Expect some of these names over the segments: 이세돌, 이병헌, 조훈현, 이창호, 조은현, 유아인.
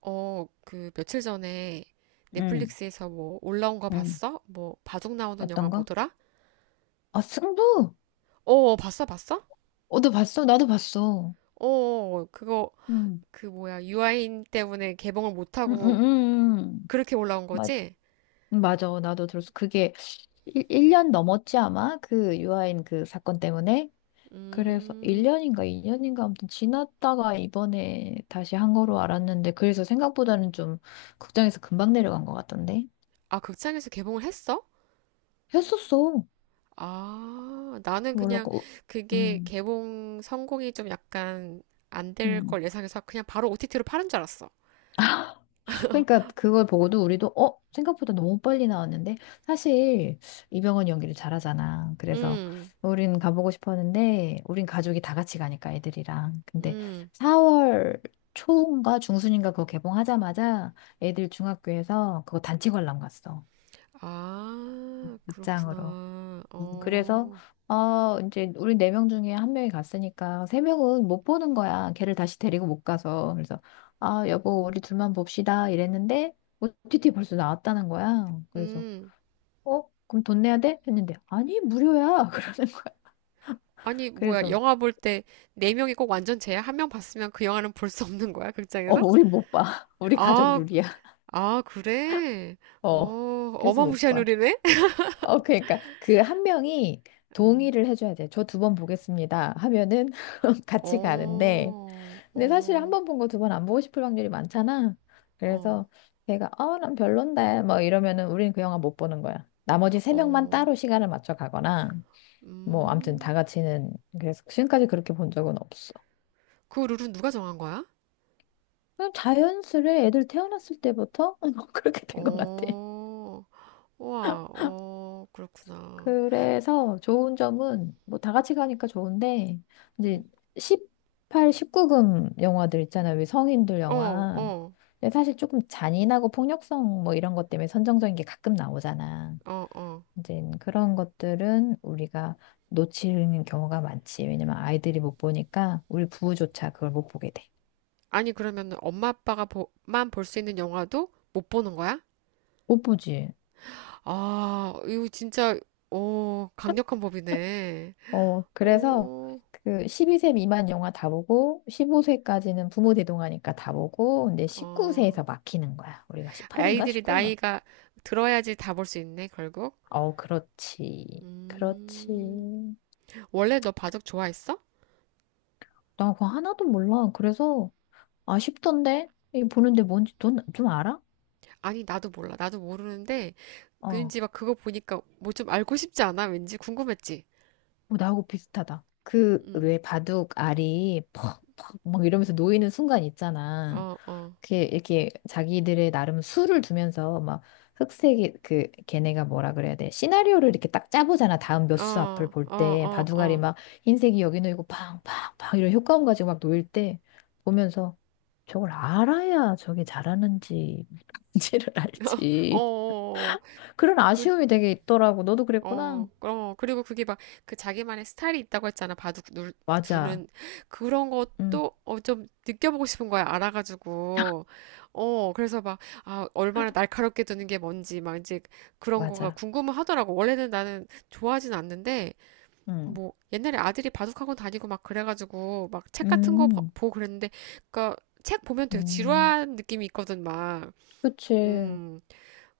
그 며칠 전에 응, 넷플릭스에서 뭐 올라온 거 응, 봤어? 뭐 바둑 나오는 영화 어떤 거? 뭐더라? 아, 승부! 봤어, 봤어? 어, 너 봤어? 나도 봤어. 그거 응. 그 뭐야, 유아인 때문에 개봉을 못 하고 응응응응. 그렇게 올라온 맞, 거지? 맞아. 나도 들었어. 그게 1년 넘었지, 아마? 그 유아인 그 사건 때문에? 그래서 음. 1년인가 2년인가 아무튼 지났다가 이번에 다시 한 거로 알았는데, 그래서 생각보다는 좀 극장에서 금방 내려간 것 같던데? 아, 극장에서 개봉을 했어? 했었어. 아, 나는 몰라. 그냥 고 그게 응 개봉 성공이 좀 약간 안될 응. 걸 예상해서 그냥 바로 OTT로 파는 줄 알았어. 그러니까 그걸 보고도 우리도 어? 생각보다 너무 빨리 나왔는데 사실 이병헌 연기를 잘하잖아. 그래서 음. 우린 가보고 싶었는데 우린 가족이 다 같이 가니까 애들이랑. 근데 음. 4월 초인가 중순인가 그거 개봉하자마자 애들 중학교에서 그거 단체 관람 갔어. 아, 극장으로. 그렇구나. 그래서 어. 이제 우리 네 명 중에 한 명이 갔으니까 세 명은 못 보는 거야. 걔를 다시 데리고 못 가서. 그래서 아, 여보, 우리 둘만 봅시다 이랬는데 OTT 벌써 나왔다는 거야. 그래서 음. 어? 그럼 돈 내야 돼? 했는데 아니, 무료야. 그러는 거야. 아니, 뭐야. 그래서 영화 볼 때 네명이꼭 완전 쟤야? 한 명 봤으면 그 영화는 볼 수 없는 거야, 어, 극장에서? 우리 못 봐. 우리 가족 아, 룰이야. 그래? 어. 어, 그래서 못 어마무시한 봐. 룰이네? 어, 그러니까 그 한 명이 어, 동의를 해줘야 돼. 저 두 번 보겠습니다. 하면은 같이 가는데 어, 근데 사실 한 어, 번 본 거 두 번 안 보고 싶을 확률이 많잖아. 어, 그래서 걔가 어, 난 별론데 뭐 이러면은 우리는 그 영화 못 보는 거야. 나머지 세 명만 어, 따로 시간을 맞춰 가거나 뭐 아무튼 다 음. 같이는 그래서 지금까지 그렇게 본 적은 없어. 그 룰은 누가 정한 거야? 그냥 자연스레 애들 태어났을 때부터 그렇게 된 것 같아. 어, 우와, 어, 그렇구나. 그래서 좋은 점은 뭐 다 같이 가니까 좋은데 이제 음. 18, 19금 영화들 있잖아요. 왜 성인들 어, 영화. 어, 근데 사실 조금 잔인하고 폭력성 뭐 이런 것 때문에 선정적인 게 가끔 나오잖아. 어. 이제 그런 것들은 우리가 놓치는 경우가 많지. 왜냐면 아이들이 못 보니까 우리 부부조차 그걸 못 보게 돼. 아니, 그러면 엄마 아빠가 보, 만볼 수 있는 영화도 못 보는 거야? 못 보지. 아, 이거 진짜, 오, 강력한 법이네. 어, 그래서 어, 그 12세 미만 영화 다 보고 15세까지는 부모 대동하니까 다 보고 근데 어. 19세에서 막히는 거야. 우리가 18인가 아이들이 19인가? 나이가 들어야지 다 볼 수 있네, 결국. 어, 그렇지. 음. 그렇지. 원래 너 바둑 좋아했어? 나 그거 하나도 몰라. 그래서 아쉽던데? 이 보는데 뭔지 넌 좀 알아? 아니, 나도 몰라. 어. 왠지 막 그거 보니까 뭐 좀 알고 싶지 않아? 왠지 궁금했지? 어, 나하고 비슷하다. 그, 음. 왜 바둑 알이 퍽, 퍽, 막 이러면서 놓이는 순간 있잖아. 어, 어, 그게 이렇게 자기들의 나름 수를 두면서 막 흑색이, 그, 걔네가 뭐라 그래야 돼. 시나리오를 이렇게 딱 짜보잖아. 다음 몇 수 앞을 어, 볼 어, 때. 어, 바둑 어, 알이 어, 막 흰색이 여기 놓이고 팡, 팡, 팡 이런 효과음 가지고 막 놓일 때 보면서 저걸 알아야 저게 잘하는지, 뭔지를 어, 알지. 어. 그런 아쉬움이 되게 있더라고. 너도 그랬구나. 어, 어, 그리고 그게 막 그 자기만의 스타일이 있다고 했잖아. 맞아. 두는 그런 응, 것도 어, 좀 느껴보고 싶은 거야. 알아가지고. 어, 그래서 막, 아, 얼마나 날카롭게 두는 게 뭔지 막 이제 그런 거가 맞아. 궁금하더라고. 원래는 나는 좋아하진 않는데, 응. 뭐 옛날에 아들이 바둑학원 다니고 막 그래가지고 막 책 같은 거 보- 음, 보고 그랬는데 그니까 책 보면 되게 음, 지루한 느낌이 있거든, 막. 그치. 음.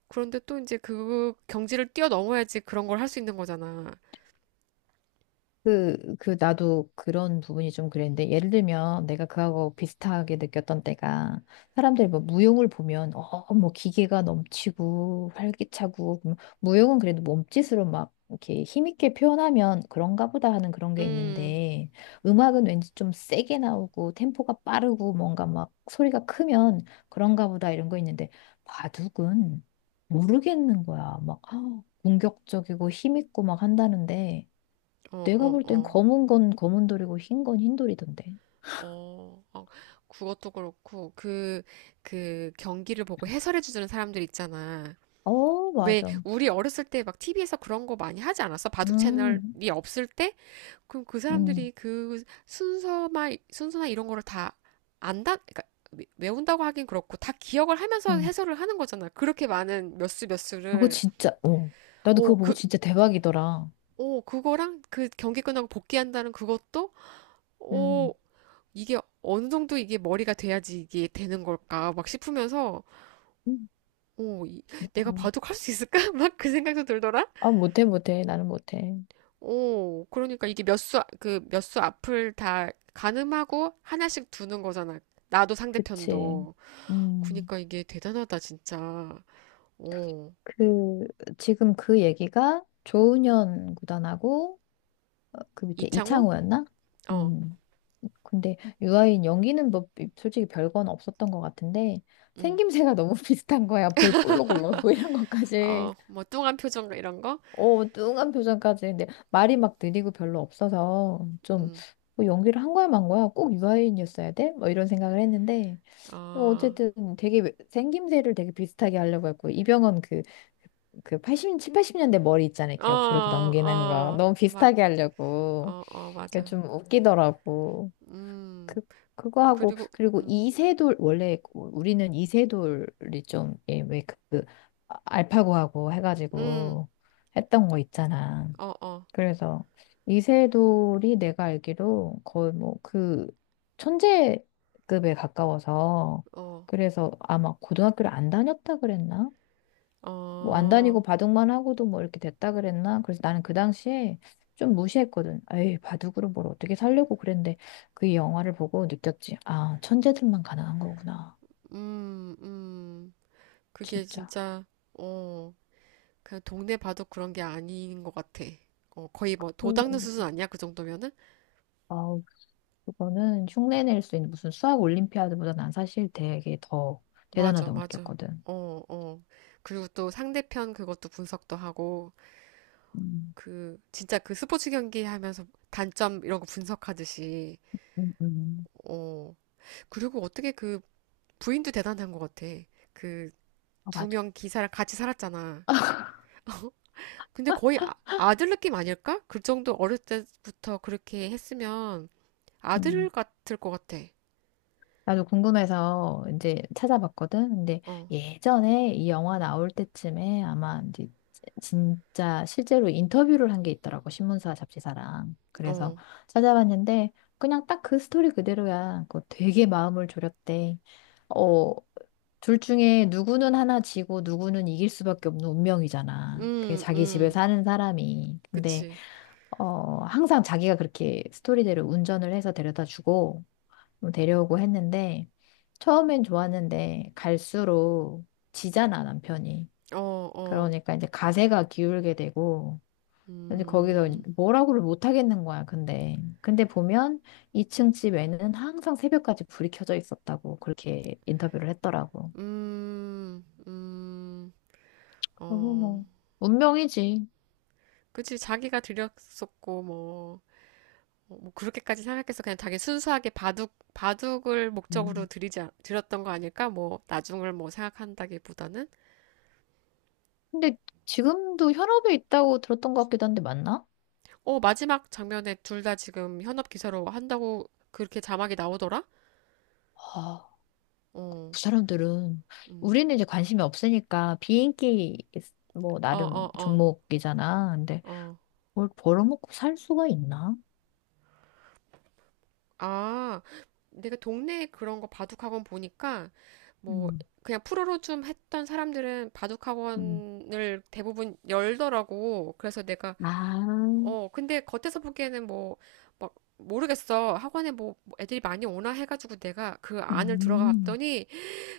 그런데 또 이제 그 경지를 뛰어넘어야지 그런 걸 할 수 있는 거잖아. 그, 그, 나도 그런 부분이 좀 그랬는데, 예를 들면 내가 그하고 비슷하게 느꼈던 때가, 사람들이 뭐 무용을 보면, 어, 뭐 기계가 넘치고, 활기차고, 그럼 무용은 그래도 몸짓으로 막 이렇게 힘있게 표현하면 그런가 보다 하는 그런 게 음, 있는데, 음악은 왠지 좀 세게 나오고, 템포가 빠르고, 뭔가 막 소리가 크면 그런가 보다 이런 거 있는데, 바둑은 모르겠는 거야. 막, 아, 공격적이고 힘있고 막 한다는데, 어, 내가 어, 볼 땐 어, 검은 건 검은 돌이고 흰 건 흰 돌이던데. 어, 그것도 그렇고, 그, 그 경기를 보고 해설해주는 사람들 있잖아. 어, 왜, 맞아. 우리 어렸을 때 막 TV에서 그런 거 많이 하지 않았어? 바둑 음, 채널이 없을 때? 그럼 그 음, 사람들이 그 순서나 이런 거를 다 안다? 그러니까 외운다고 하긴 그렇고, 다 기억을 하면서 음. 해설을 하는 거잖아. 그렇게 많은 몇 수 몇 그거 수를. 진짜, 어. 나도 오, 그거 보고 그, 진짜 대박이더라. 오, 그거랑 그 경기 끝나고 복귀한다는 그것도? 어, 음, 이게 어느 정도 이게 머리가 돼야지 이게 되는 걸까 막 싶으면서 음, 오... 이- 내가 대박. 바둑 할 수 있을까? 막 그 생각도 들더라. 아, 못해, 못해. 나는 못해. 오... 그러니까 이게 그 몇 수 앞을 다 가늠하고 하나씩 두는 거잖아. 나도 그치. 상대편도. 음, 그러니까 이게 대단하다 진짜. 오... 그, 지금 그 얘기가 조은현 구단하고, 어, 그 밑에 이창호? 이창호였나? 어. 음. 근데 유아인 연기는 뭐 솔직히 별건 없었던 것 같은데 음. 생김새가 너무 비슷한 거야. 볼 볼록 올라오고 이런 것까지. 어, 뭐 뚱한 표정 이런 거? 어, 뚱한 표정까지. 근데 말이 막 느리고 별로 없어서 음. 좀뭐 연기를 한 거야 만 거야. 꼭 유아인이었어야 돼? 뭐 이런 생각을 했는데 뭐 어, 어쨌든 되게 생김새를 되게 비슷하게 하려고 했고 이병헌 그 칠 80년대 머리 있잖아요. 어, 이렇게 옆으로 이렇게 넘기는 거 어, 너무 맞, 비슷하게 하려고. 어, 어, 그게 맞아. 좀 웃기더라고. 음. 그, 그거 하고, 그리고, 그리고 음, 이세돌, 원래 우리는 이세돌이 좀, 예, 왜 그, 알파고하고 음. 해가지고 했던 거 있잖아. 어, 어, 그래서 이세돌이 내가 알기로 거의 뭐 그 천재급에 가까워서, 어, 그래서 아마 고등학교를 안 다녔다 그랬나? 뭐 안 어, 다니고 바둑만 하고도 뭐 이렇게 됐다 그랬나? 그래서 나는 그 당시에 좀 무시했거든. 에이, 바둑으로 뭘 어떻게 살려고 그랬는데 그 영화를 보고 느꼈지. 아, 천재들만 가능한 거구나. 음, 음. 그게 진짜. 진짜, 어, 그냥 동네 봐도 그런 게 아닌 것 같아. 어, 거의 뭐, 도 닦는 수준 음. 아니야? 그 정도면은? 아우, 그거는 흉내낼 수 있는 무슨 수학 올림피아드보다 난 사실 되게 더 맞아, 대단하다고 맞아. 느꼈거든. 어, 어. 그리고 또 상대편 그것도 분석도 하고, 음, 그, 진짜 그 스포츠 경기 하면서 단점 이런 거 분석하듯이, 음, 음. 어. 그리고 어떻게 그 부인도 대단한 것 같아. 그, 어, 두 맞아. 명 기사랑 같이 살았잖아. 근데 거의 아, 아들 느낌 아닐까? 그 정도 어릴 때부터 그렇게 했으면 아들 음. 같을 것 같아. 나도 궁금해서 이제 찾아봤거든. 근데 어, 예전에 이 영화 나올 때쯤에 아마 이제 진짜 실제로 인터뷰를 한 게 있더라고. 신문사 잡지사랑. 그래서 어, 찾아봤는데 그냥 딱 그 스토리 그대로야. 그거 되게 마음을 졸였대. 어, 둘 중에 누구는 하나 지고 누구는 이길 수밖에 없는 운명이잖아. 그게 음, 자기 집에 음, 사는 사람이. 근데 그치. 어, 항상 자기가 그렇게 스토리대로 운전을 해서 데려다 주고, 뭐 데려오고 했는데 처음엔 좋았는데 갈수록 지잖아 남편이. 어, 어, 그러니까 이제 가세가 기울게 되고 이제 거기서 음, 뭐라고를 못 하겠는 거야. 근데 보면 2층 집에는 항상 새벽까지 불이 켜져 있었다고 그렇게 인터뷰를 했더라고. 음, 음, 너무 어. 뭐 운명이지. 그치, 자기가 드렸었고, 뭐, 어, 뭐, 그렇게까지 생각해서 그냥 자기 순수하게 바둑, 바둑을 목적으로 음. 드리지, 않- 드렸던 거 아닐까? 뭐, 나중을 뭐 생각한다기보다는. 근데 지금도 현업에 있다고 들었던 것 같기도 한데 맞나? 어, 마지막 장면에 둘 다 지금 현업 기사로 한다고 그렇게 자막이 나오더라? 아, 어, 그 사람들은 음. 우리는 이제 관심이 없으니까 비인기 뭐 어, 나름 어, 어, 종목이잖아. 근데 어. 뭘 벌어먹고 살 수가 있나? 아, 내가 동네에 그런 거 바둑학원 보니까 뭐, 음, 그냥 프로로 좀 했던 사람들은 음. 바둑학원을 대부분 열더라고. 그래서 내가 아, 어, 근데 겉에서 보기에는 뭐 막 모르겠어. 학원에 뭐뭐 애들이 많이 오나 해가지고 내가 그 안을 들어가 음, 봤더니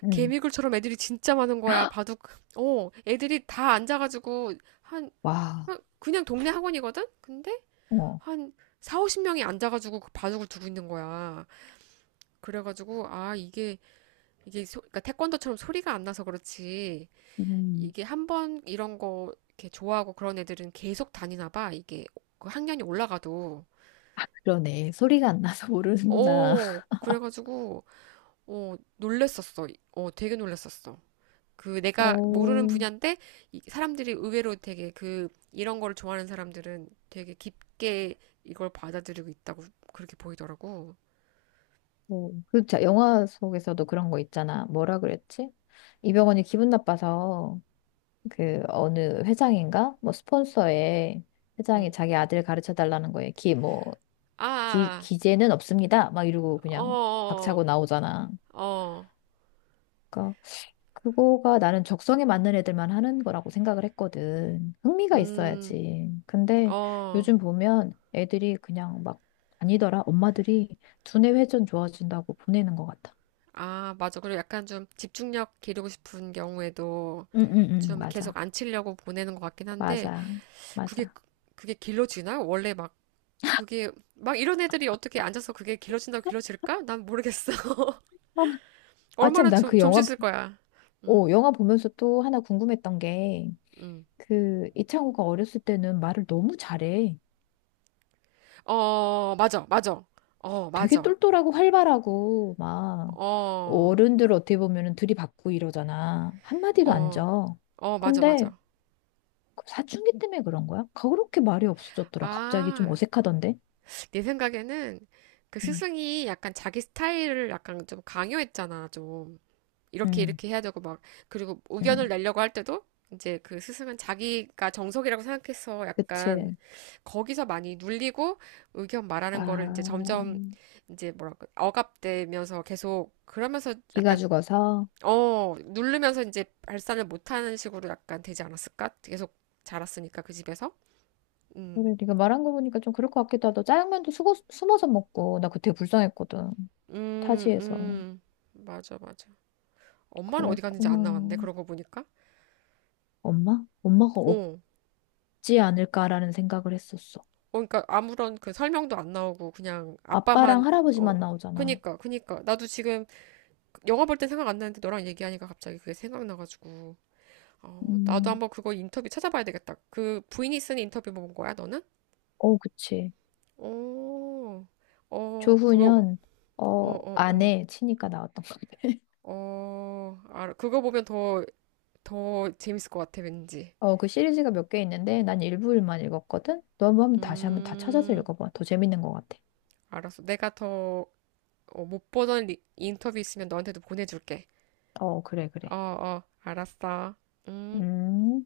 음, 개미굴처럼 애들이 진짜 많은 거야. 바둑. 어, 애들이 다 앉아가지고 한 와, 그냥 동네 학원이거든. 근데 어, 한 4, 50명이 앉아가지고 그 바둑을 두고 있는 거야. 그래가지고 아, 이게 그러니까 태권도처럼 소리가 안 나서 그렇지. 음. 이게 한 번 이런 거 이렇게 좋아하고 그런 애들은 계속 다니나 봐. 이게 그 학년이 올라가도. 그러네. 소리가 안 나서 모르는구나. 어, 그래가지고 어 놀랬었어. 어, 되게 놀랬었어. 그 내가 모르는 어, 분야인데 이 사람들이 의외로 되게 그 이런 거를 좋아하는 사람들은 되게 깊게 이걸 받아들이고 있다고 그렇게 보이더라고. 어, 그 영화 속에서도 그런 거 있잖아. 뭐라 그랬지? 이병헌이 기분 나빠서 그 어느 회장인가? 뭐 스폰서에 회장이 응. 자기 아들 가르쳐 달라는 거에 기뭐 아, 기, 아, 기재는 없습니다. 막 이러고 아. 그냥 박차고 나오잖아. 어. 그러니까 그거가 나는 적성에 맞는 애들만 하는 거라고 생각을 했거든. 흥미가 음, 있어야지. 근데 어, 요즘 보면 애들이 그냥 막 아니더라. 엄마들이 두뇌 회전 좋아진다고 보내는 것 같아. 아, 맞아. 그리고 약간 좀 집중력 기르고 싶은 경우에도 응응응 좀 계속 맞아. 안 치려고 보내는 것 같긴 한데 맞아. 그게 맞아. 그게 길러지나? 원래 막 그게 막 이런 애들이 어떻게 앉아서 그게 길러진다고 길러질까? 난 모르겠어. 아, 참, 얼마나 난 좀, 그 좀 영화, 씻을 거야. 음, 영화 보면서 또 하나 궁금했던 게, 음. 그, 이창호가 어렸을 때는 말을 너무 잘해. 어, 맞아, 맞아. 어, 되게 맞아. 똘똘하고 활발하고 막 어, 어른들 어떻게 보면은 들이받고 이러잖아. 한마디도 안 어, 져. 맞아, 근데 맞아. 그 사춘기 때문에 그런 거야? 그렇게 말이 없어졌더라. 갑자기 아, 좀 어색하던데. 내 생각에는 그 음, 스승이 약간 자기 스타일을 약간 좀 강요했잖아, 좀. 이렇게, 음, 이렇게 해야 되고, 막. 그리고 의견을 음. 내려고 할 때도 이제 그 스승은 자기가 정석이라고 생각해서 약간 그치. 거기서 많이 눌리고 의견 아, 말하는 거를 이제 점점 이제 뭐랄까, 억압되면서 계속 그러면서 이가 약간 죽어서. 어, 누르면서 이제 발산을 못하는 식으로 약간 되지 않았을까? 계속 자랐으니까 그 집에서. 음, 그래, 네가 말한 거 보니까 좀 그럴 것 같기도 하다. 짜장면도 숨어서 먹고 나 그때 불쌍했거든. 음, 타지에서. 음. 맞아, 맞아. 엄마는 어디 갔는지 안 그랬구나. 나왔네. 그러고 보니까. 엄마? 엄마가 어, 어, 없지 않을까라는 생각을 했었어. 그러니까 아무런 그 설명도 안 나오고 그냥 아빠만 아빠랑 어, 할아버지만 나오잖아. 그니까. 나도 지금 영화 볼 때 생각 안 나는데 너랑 얘기하니까 갑자기 그게 생각나가지고. 어, 나도 음, 한번 그거 인터뷰 찾아봐야 되겠다. 그 부인이 쓴 인터뷰 뭐 본 거야, 너는? 어, 그치. 어, 어, 그거, 조훈현, 어, 어, 어, 어. 아내 치니까 나왔던 것 같아. 어, 알아. 그거 보면 더, 더 재밌을 것 같아, 왠지. 어, 그 시리즈가 몇 개 있는데 난 일부일만 읽었거든? 너 한번 다시 한번 다 찾아서 음, 읽어봐. 더 재밌는 것 같아. 알았어. 내가 더, 어, 못 보던 리- 인터뷰 있으면 너한테도 보내줄게. 어, 그래, 어, 그래. 어, 알았어. 음. 음.